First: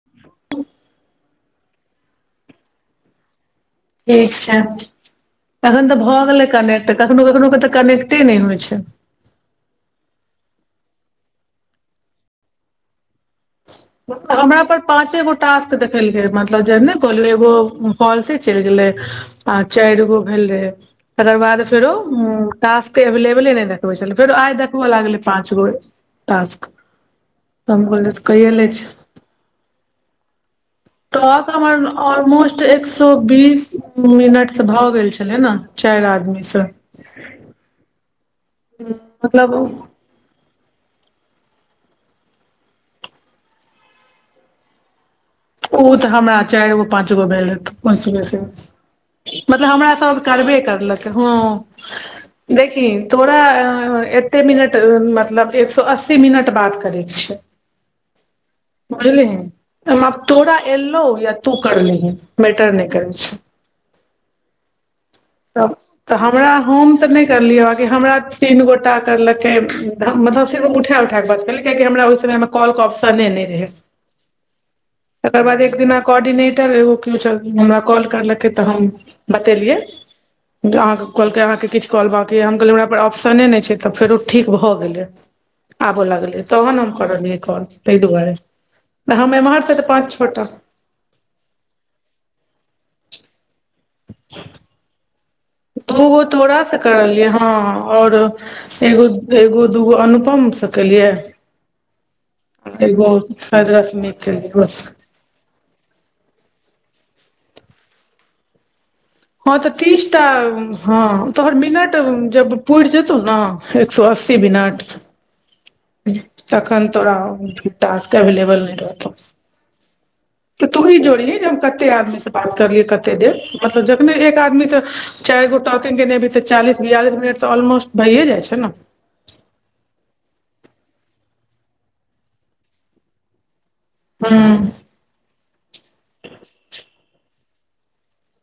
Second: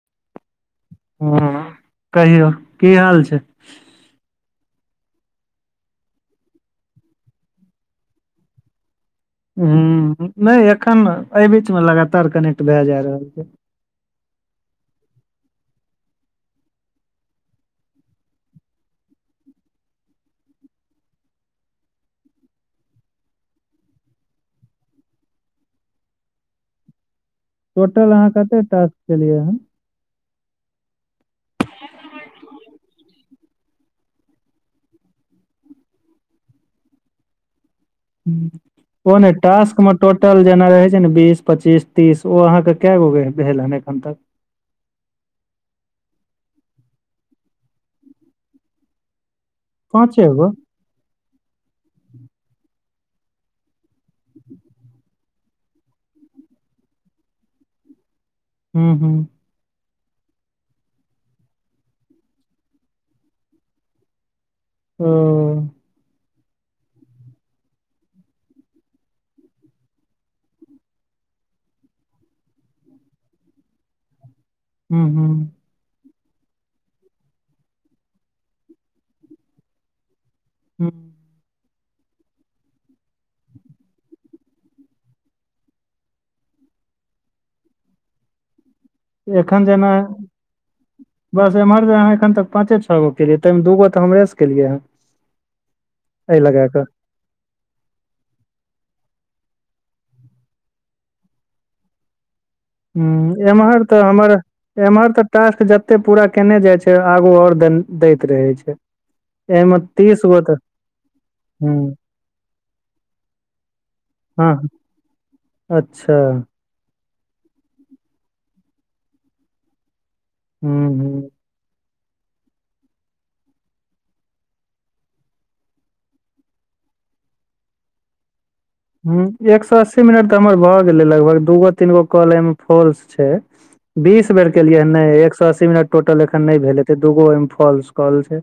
[inaudible] हँ कहियौ की हाल छै ठीक छै अखैन तऽ भए गेलै कनेक्ट कखनो कखनो कऽ तऽ कनेक्टे नय होइ छै हुँ नय एखन एहि बीच मऽ लगातार कनेक्ट भए जा रहल य [inaudible] हमरा पर पाँचे गो टास्क देखेलकै मतलब जे नै कहलै एगो फॉल्से चैल गेलै आ चाइर गो भेल रहे तकर बाद फेरो टाक्स एवेलेबले नहि देखबै छलै फेरो आइ देखबऽ लागलै पाच गो टाक्स टोटल अहाँ कते टास्क केलियै हँ टॉक हमर ऑलमोस्ट एक सौ बीस मिनटस भऽ गेल छलै नऽ चाइर आदमी सँ ओ नय मतलब टासक म टोटल जेना रहै छै ने बीस पच्चीस तीस ओ अहाँके कए गो भेल हन एखन तक उत हमरा चारगो पाँच गो भेल हेतैय अयसे बेसिनैय मतलब हमराास पाँचे गो करबे करलक हँ देखि थोड़ा अ एत्ते मिनट मतलब एक सए अस्सी एते मिनट बात करैके छै हूँ बुझलि हूँ तोरा एलौ या तू करलिहे मैटर नहि करै छै हँ त त हमरा हम तनहि करलियै हमरा तीन गोटा करलकै मतलब फिर उठा उठा क बात केली कियाकि हमरा ओहि समयमे कॉल के ऑप्शने नहि रहै हूँ हूँ तकर बाद एक दिना कोर्डिनेटर एगो केओ हमरा कॉल करलकै त हम बतेलियै हूँ अहाँकेँ कहलकै अहाँके किछु कॉल बबाक य हम कहलियै हमरा पास ऑप्शने नहि छै त फेरो ठीक भ गेलै आब लगलै तहन हम करलियै कॉल ताहि दुआरे हम एखन एम्हर से जेना पाँच छोटा बस एम्हर जे अहाँखन तक पाँचे छओ गो केलियै तैहिमे दूगो त हमरे केलियै हे दूगो तोराासँ करलियै हँ और एगो एगो दूगो अनुपम से केलियए हु शायद एमहर त रश्मि के हमर केलियै बस एमहर त टास्क जते पूरा केने जाइ छै आगू आऔर दे दैत रहे छै हँ त एहिमे तीसटा तीस गो तऽ हँ तोहर हूं मिनट जब पुर जेतौ ने एक सो अस्सी हँ मिनट अच्छा तखन तोरा भुटा केबल नहि रहत हूं तूही हूं जोड़िय जे हम कते आदमी से बात करलियै कते देर मतलब जखने एक आदमी से चारि गोटा से चालीस बियालस मिनट ऑलमोस्ट भइए जाइ छै ने हु एक सए अस्सी मिनट त हमर भगेलै लगभग दूगो तीन गो कल एहिमे फॉल्स छै बीस बेर केलियै ह नहि एक सए अस्सी मिनट टोटल एखन नहि भेल एते दूगो ओहिमे फॉल्स कॉल छै।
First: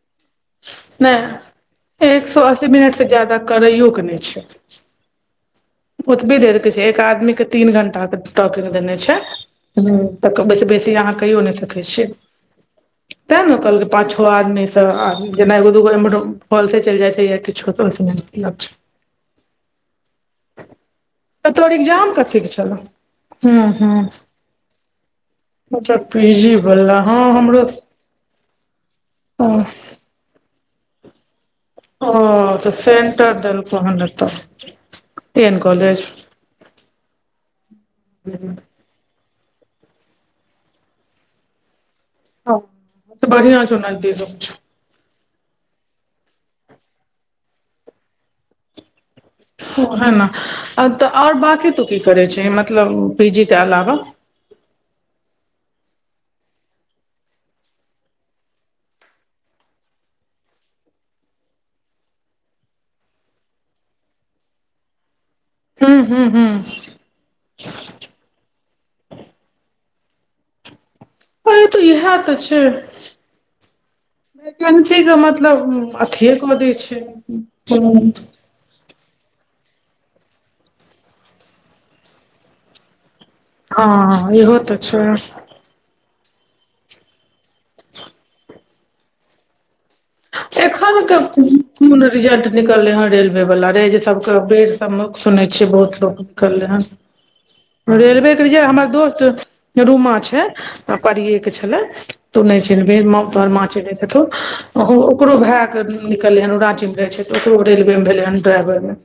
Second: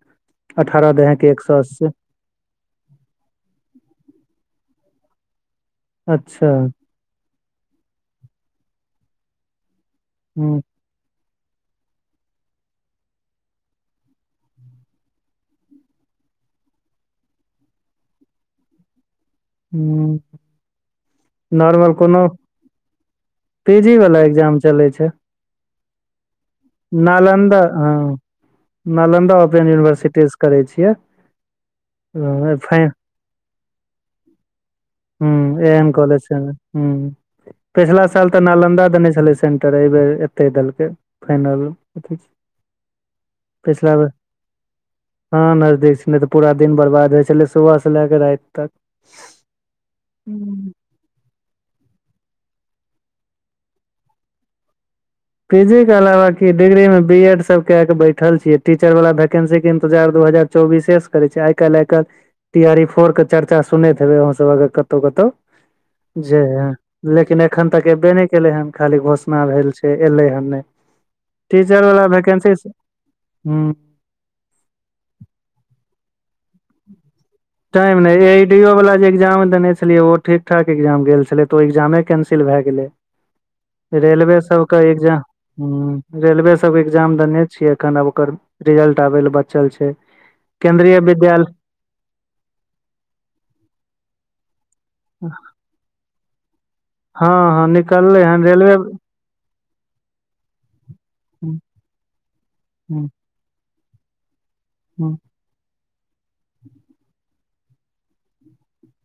अठारह नहि दहके एक सो अस्सी। एक सो अस्सी मिनट से जादा करैयोक के नहि छै। ओतबी अच्छा देर के छै एक आदमी के तीन घंटा के टॉकिंग देने छै हु अई के हूं बेसि बेसि आहा कयो नै सकय छीयै तेँ ने कहलकै पाँच छो आदमीसँ जेना एगो दूगो एम्र फॉल्से चलि जाइ छै या किछो तो आए स नै मतलब ल्ष हू तऽ तोहर नॉर्मल एग्जाम कोनो कथी के छलौ हूँ पिजी वाला एग्जाम चलै छै। अत पीजी बला हँ नालन्दा हमरो हँ नालन्दा ओ ओपेन यूनिवर्सिटीसँ करै छियै ओ ए त सेंटर देल क त हु एहन कॉलेज से हु पिछला साल त नालन्दा देने छले। सेंटर एहिबर एते देलकै फाइनल त बढ़िया छौ पिछला बेर नजदीक हँ नजदीक छल नहि त पूरा दिन बर्बाद होइ छलै सुबह से लए क रैयत तक हँ उहेन आओर बकी तू की करै छ मतलब पीजी के अलावा? पीजी के अलावा क डिग्री मे बी एड सब क के बैठल छीयै टीचर वाला वैकेंन्सी के इंतजार दू हजार चौबीसेस करे छै आइ काइल आइ काइल टी आरी फोर के चर्चा सुनैत हेबे अह सब अगर कतौ कतौ हूँ हूँ जे हूँ लेकिन एखन तक एबे नहि केले हेन खाली घोषणा भेल छै एलै हन नहि अरे तऽ टीचर व इएह तऽ भैकेन्सी छै हु वैकेंसी के मतलब अथिए क दै छै। टाइम नहि ए। डी ओ वाल जेग्जाम देने छलियै ओ ठीक ठाक एग्जाम गेल छलै तऽ ओ एग्जामे कैंसिल भए गेलै हँ लहो तऽ छै। ह रेलवे सबके एग्जाम देने छियै एखन ओकर रिजल्ट आबै लए बचल छै। एखन केन्द्रीय के विद्यालय कोन रिजल्ट निकललै हँ रेलवे वाला रहे जे सबके बे हन हां हां निकललै रेलवे कर हन रहि हमर हुं दोस्त रूमा छै परियए के छले तू नहि छ। हुं औतोहर मा हेतौ हुं ओकरो भए क निकलै हन ओ राज्य मे रहै छै तऽ ओकरो रेलवे मे भेलै ह ड्राइवर मे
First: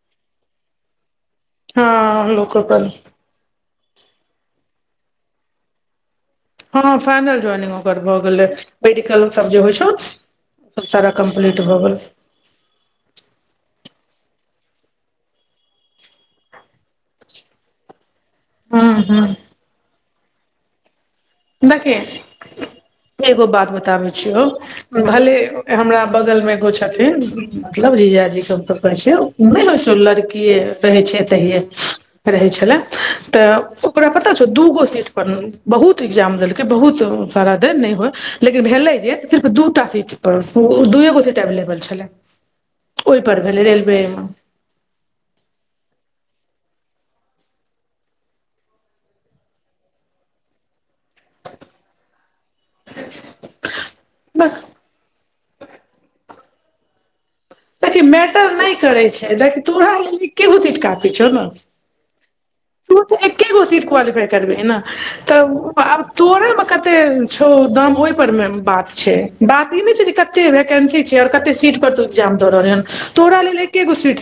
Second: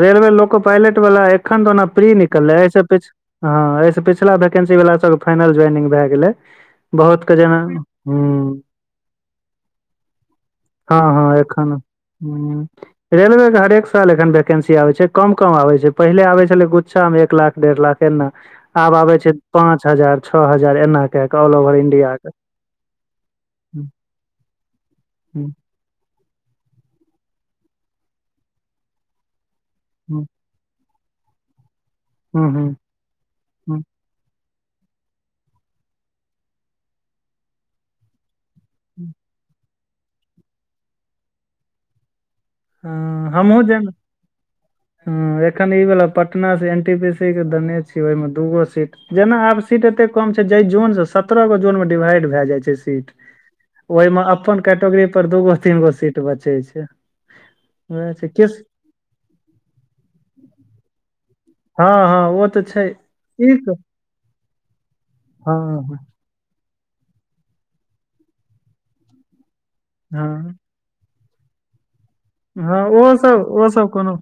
रेलवे लोको पायलट वला एखन तऽ ओना हँ फ्री निकललै एहिसँ लोकल पछ। हँ एहिस पिछला वैकेंसी वला सबके फाइनल ज्वाइनिंग भए गेलै। हँ बहुत के फाइनल जेना ज्वइनिंग ओकर भऽ गेलै हुं मेडिकल सब जे होइ छौ। सब हँ सारा हँ कम्प्लीट एखन भऽ गेल। रेलवे के हरेक साल वैकेंसी आब छै कम कम आबे छै पहिलेबै छलै गुच्ा मे एक लाख डेढ़ लाख। केना हूँ आब आबे हूँ छै पाँच हजार छओ हजार एना क के ऑल ओवर देखी इंडिया के एगो बात हूँ बताबै छ। ऋ भले हूँ हमरा बगल मे एगो छथिन मतलब जीजाजी के कहै छै। हूँ लड़कीए रहै छै तहिे रहै हूँ छले। हूँ दूगो सीट पर बहुत एग्जाम देलकै बहुत सारा दे नहि होइ लेकिन भेलै हूँ जे सिर्फ दू पर दूए गोसे एवलेबल छलै ओहि पर भेलै रेलवे मे। ह एखन ई भेला पटना से एनटी पी सी के देने छी ओहिमे दूगो सीट जेना आब सीट एते कम छै ज जून से सत्ररह गो जोन मे भय जाय छै। सीट ओहिमे अपन बस कैटेगरी पर दूगो तीन गो सीट बचे छै। देखि वएह छै मैटर किस नहि करैत छै देखी तोहरा लेल केहु िटका पीछौ ने हँ हँ ओ तऽ छै त त एके गो ठीक सीट क्वालीफा करबै ने हँ तऽ तोराे मे कते छौ दाम ओहि पर मे बात छै बात ई नहि छै जे कते हँ वैकेंसी हँ ओ सब ओ सब कोनो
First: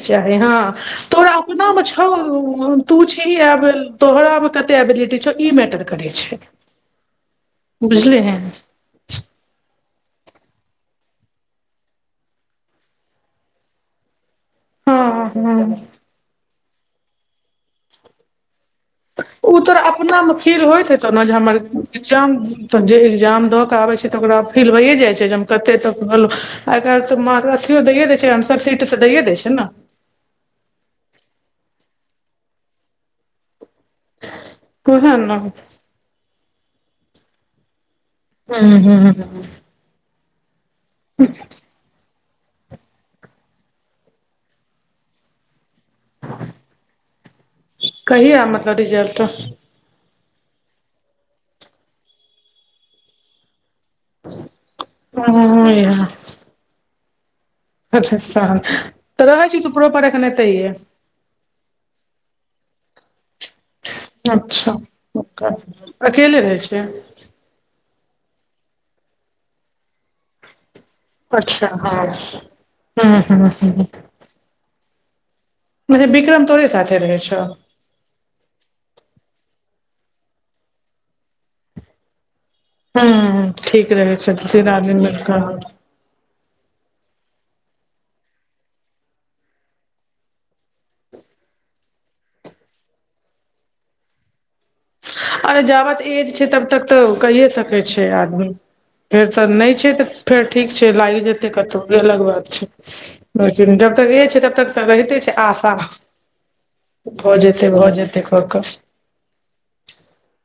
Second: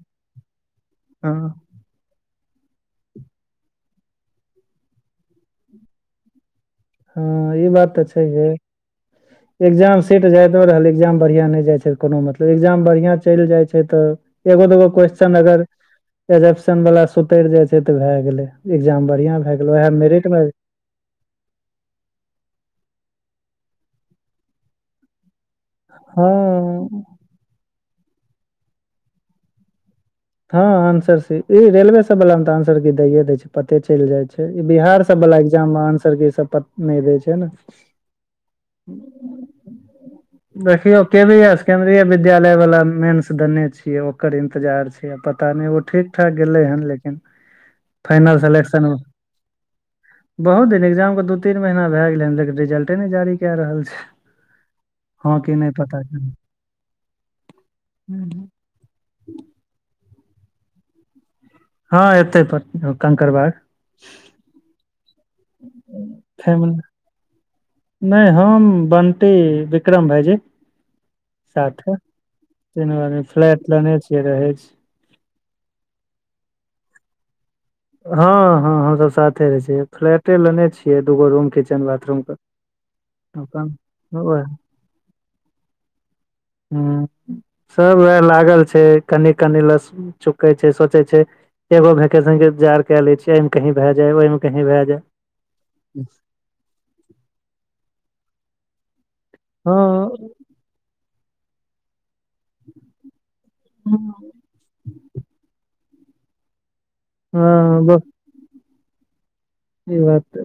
हँ [unintelligible] [unintelligible] ह तू कब तोहराा मे कते एबिलिटी छौ ई मैटर करे छै हँ ई बात तऽ बुझलिही छैहे एग्जाम सेट जायइत रहल एग्जाम बढ़िआँ नहि जाइ छै कोनो मतलब एग्जाम बढ़िआँ चलि जाइ छै तऽ एगो दगो हँ क्वेस््चन अगर हँ एजप्शन वाला सुतरि जाइ छै तऽ भए गेले एग्जाम बन या। ऋभए गेलो वएह मेरिट मे तहना जे हमर एग्जाम त जे एग्जाम दऽ कऽ आबै छै तऽ ओकरा फील होइए जाइ हँ छै [unintelligible] हँ आन्सर स ई रेलवे सब वला मे तऽ आंसर की दैे दै छै पते चलि जाइ छै ई बिहार उएह सब ने वला हूं एग्जाप नहि दै छै ने ह हू देखियौ केबी एस केन्द्रीय विद्यालय वाला मेंस देने छियै ओकर इंतजार छै पता नहि ओ ठीक ठाक गेलै हन लेकिन फाइनल कहिया मतलब सेलेक्शन रिजल्ट बहुत दिन एग्जाम के दू तीन महीना भए गेले हन लेकिन रिजल्टे ने जी रहल छै हँ के नै पता अच्छा नहि। सन तऽ रहै छी तू परोपर एखन एतैेए हँ एतै प कंकड़बाग अच्छा ओकर अकेले रहै छियै नै हम बंटी विक्रम भाइजी अच्छा साठ हँ तीनो हूं आदमी हूं फ्लैट लेने छियै रहै छै मने बिक्रम तोरे साथे रहै छौ हँ हँ हमसब साथे रहै छिय फ्लैटे लेने छियै दूगो रूम किचेन बाथरूम के हुॅं हुॅं हुॅं अपन ठीक रहै छै तीन आदमी मे [unintelligible] हुॅं उएह लागल छै कनि कनि लस चुकै छै सोचै छै एगो भैकेेशन के इन्जार के लै छीयै एहिमे कहीं भय जाय ओहि मे कहीं भए जेए अरे जाबत एज छै तब तक तऽ कैए सकै छै आदमी फेर तऽ नै छै तऽ हँ फेर ठीक छै लाइग जेतै कतौ अलग बात छै लेकिन जब तक इ छै तब तक तऽ रहिते छै आशा भऽ जेते हँ भऽ बस जेते फकस ई बात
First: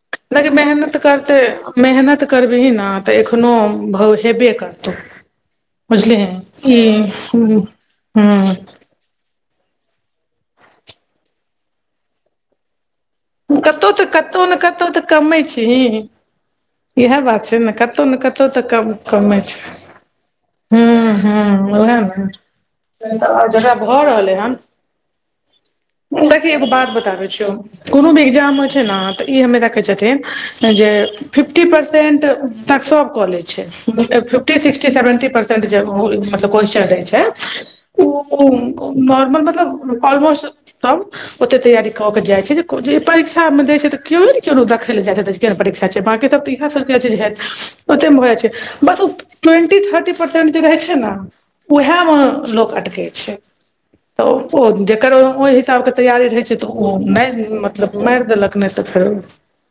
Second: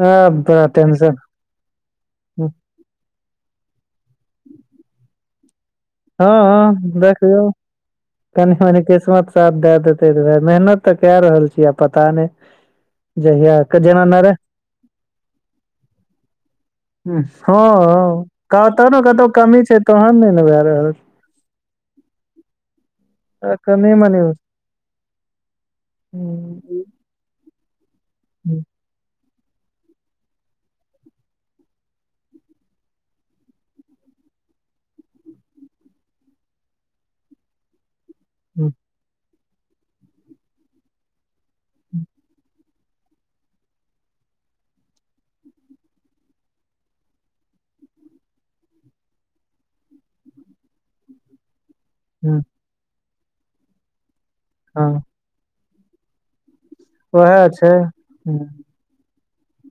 ह लेकिन बरा मेहनत टेन्शन करतै मेहनत करबीही ने तऽ एखनो भ हेबे करतौ हँ बुझलिही ई हँ देखयो कनि हूँ मनि किसमत साथ दए देतै तऽएह मेहनत तऽ केए रहल छीयै आब पता नै कतहु तऽ कतहु ने कतहु तऽ कमै छीही इएह हँ बात छै ने कतौ ने कतौ कतहु तऽ ने कतहु कमे छै कमी तहन नहि ने भए रहल हुॅं हुॅं उहे ने जकरा कनि भऽ मनि हूं रहलै हन देखी एगो बात बताबै छियो कोनो भी एग्जाम हूं हो छै न तऽ ई हमे रा छथिन जे फिफ्टी परसेंट त तक सब कऽ लै छै फी फिटी सिक्टी सेवेन्टी परसेन्ट जे मतलब क्वेस्चन रहै छै हूं ओ नॉर्मल मतलब ऑलमोस्ट सब ओते तैयारी कऽ के जाइ छै जे जे परीक्षामे दै छै तऽ केओ नै न केओदेखय लए जाइत हे तै केहन परीक्षा छै बाँकी त तऽ इएह सभकेज हैत ओतेकमे भऽ जाइ छै बस ओ टवेंटी थर्टी परसेंट जे रहै छै न उएह मे हूं लोक अटकै छै तऽ ओ हँ जकर ओ किताब के तैयारी रहै छै तऽ ओ नहि ओएह छै मतलब माइर देलक नै तऽ फेर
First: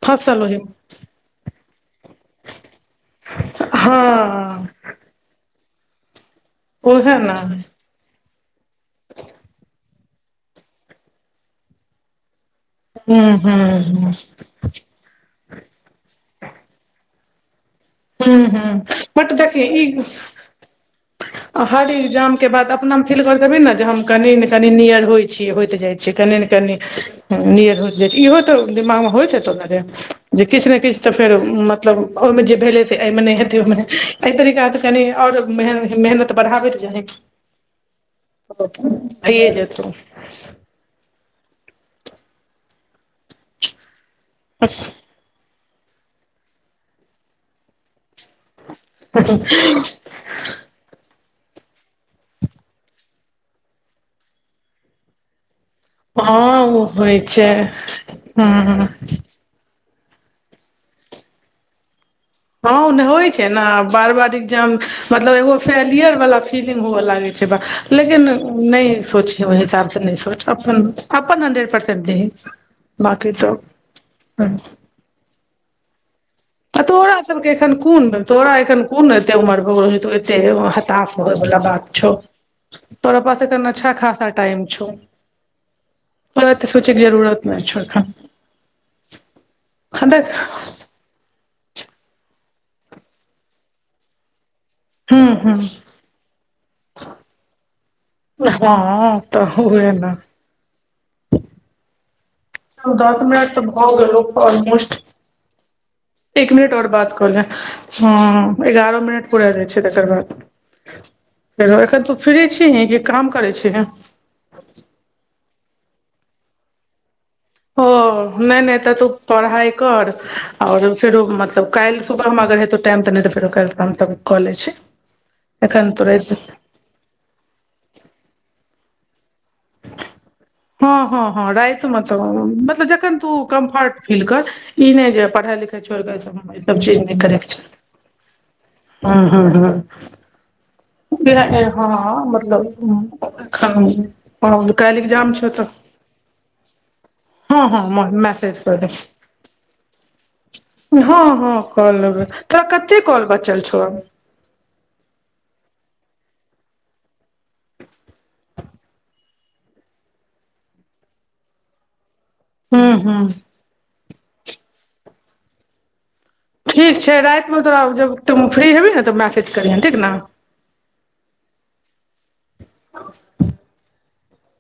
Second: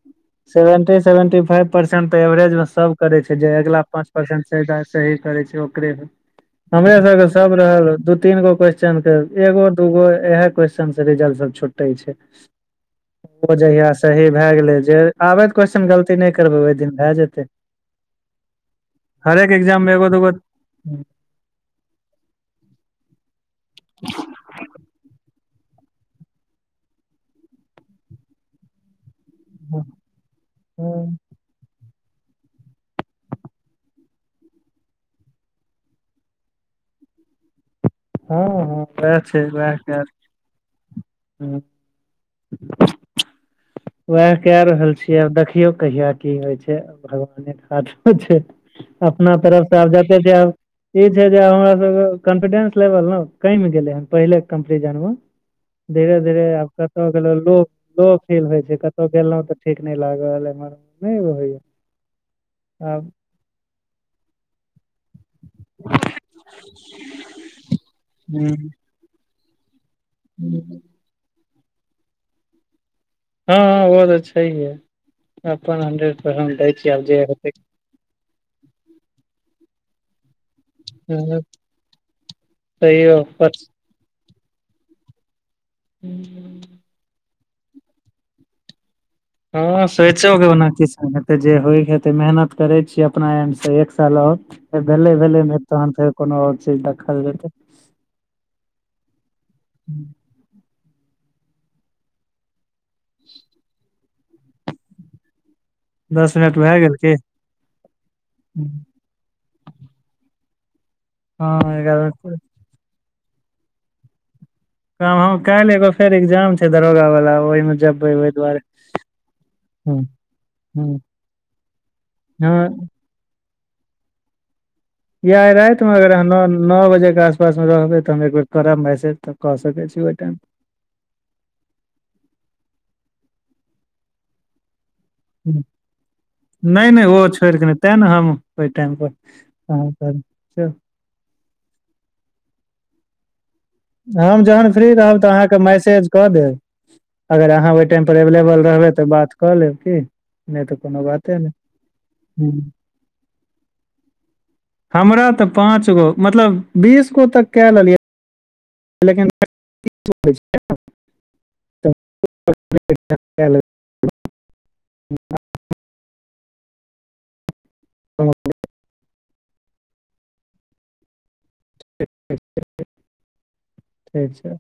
फसल ओहि सेवेंटी सेवेंटी फाइव परसेंट तऽ एवरेज मे सब करै छै जे‌ अईगला पाँच परसेंट स हँ [unintelligible] सही करे छै ओकरे हमर ओहे सबके ने सब रहल दु तीन गो क्वेेश्चन के एगो दूगो इएहे क्वेस्न से रिजल्ट सब छुटे छै हूँ ओ हूँ जहिया हूँ सही भए गेलै जे आबै तऽ क्वेस्चन गलती नै करबै ओहि दिन भए जेतै हुॅं हुॅं मट हरेक देखी एग्जाम ई मे एगो दूगो हर एग्जाम के बाद अपना मे फील करैत सेबी ने जे हम कनि ने कनि नियर होइ छिय होइत जै क ने कनि नियर हो जाइ छै इहो तऽ दिाग मे होइत हे [unintelligible] किछ ने किछ तऽ हँ फेर मतलब ओहमे जे भेलै एहिमे नै हेतै ओहिमे एहि तरीकासँ कनि आओर मे मेहनत बढ़ाबैत जाही हँ भइ जेतै उएह के रहल छी आब देखियौ कहिया की होइ छै भगवाने के हाथ मे छै अपना तरफ से आब ज [inaudible] ई छै जे हमरा सब केँ कॉन्फिडेंस लेवल न कम गेले हन पहिले कंपिरियन जन मऽ [unintelligible] धीरे धीरे हँ आब ओ कत होइ गेल छै लो लो [unintelligible] हँ तऽ ठीक नहि लागल हैर नहिय हँ होइ छै ने बार बार एग्जाम मतलब एगो फेलियर वला फीलिंग हुए लागै छै लेकिन ह नहि सोची ओइ हिसाब सँ नै सोच अपन अपन हड्रेड पर्सेंट देही हँ हँ ओ तऽ छैहे [inaudible] अपन हंड्रेड परसेंट दै आ छियै आब तोरा जे सब हेतै केँ एखन कोन तोरा एखन कोन ऐतै उमर भऽ गेलौं [unintelligible] हतास हो हँ बला बात छैऽ [inaudible] तोरा तैयो पास पर अखैन अच्छा खासा टाइम छैऽ [inaudible] पर ऐतै सोचै केँ जरूरत नहि छै अखन [unintelligible] हेतै जे होइ केँ हेतै मेहनत करै छीयै अपना [unintelligible] एक साल और भेलै हूँ भेलै हूँ नै तहन फेर कोनो और चीज दखल जेतै [unintelligible] आब दस मिनट तऽ भ गेलों ऑलमोस्ट दस [inaudible] एक मिनट भए और गेल की बात कऽ ले [inaudible] ह एगारह मिनट पूरैलए छै तकर बाद [inaudible] फेरो हँ एखन एगारह तू मिनट। फ्री छी कि काम करै छी ही [unintelligible] काइल एगो फेर एग्जाम छै दरोगा वला ओहिमे जबै नै नै तऽ तू पढ़ाइ कर और हूँ फेरो मतलब काइल सुबह हेतै हँ टाइम तऽ नहि त फेर ओ हम त कऽ ले छी या आइ राइत [unintelligible] एखन तो राति नओ बजे केँ आसपासमे रहबै तऽ हम एक बेर करब मैसेज तऽ कऽ सकैत छी ओहि टाइम हँ हँ हँ राति मे तऽ मतलब जखन तू कम्फर्ट फील कर ई नहि जे पढ़ाइ लिखाइ छोड़ि कऽ ई [inaudible] सब नहि चीज नहि ओ करैके छोड़ कऽ नहि छै तैँ ने हम ओहि टाइम हँ हँ हँ पर [inaudible] [unintelligible] [unintelligible] हँ मतलब हम एखन जहन फ्री काल्हि रहब तऽ एग्जाम अहाँ छौ केँ मैसेज कऽ देब अगर हँ अहाँ ओहि टाइम हँ पर मैसेज अवेलेबल कऽ रहबै तऽ देब बात कऽ लेब की नहि तऽ कोनो हँ बाते हँ कऽ लेबै तोरा नहि कते कॉल बचल छौ हमरा ते पांच गो मतलब बीस गो तक केँ लेलियए लेकिन [unintelligible] हू हू ठीक छै रातिमे तोरा जब तो फ्री हेबही ने तऽ मैसेज करिहऽ ठीक ने [inaudible] [unintelligible] ठीक छै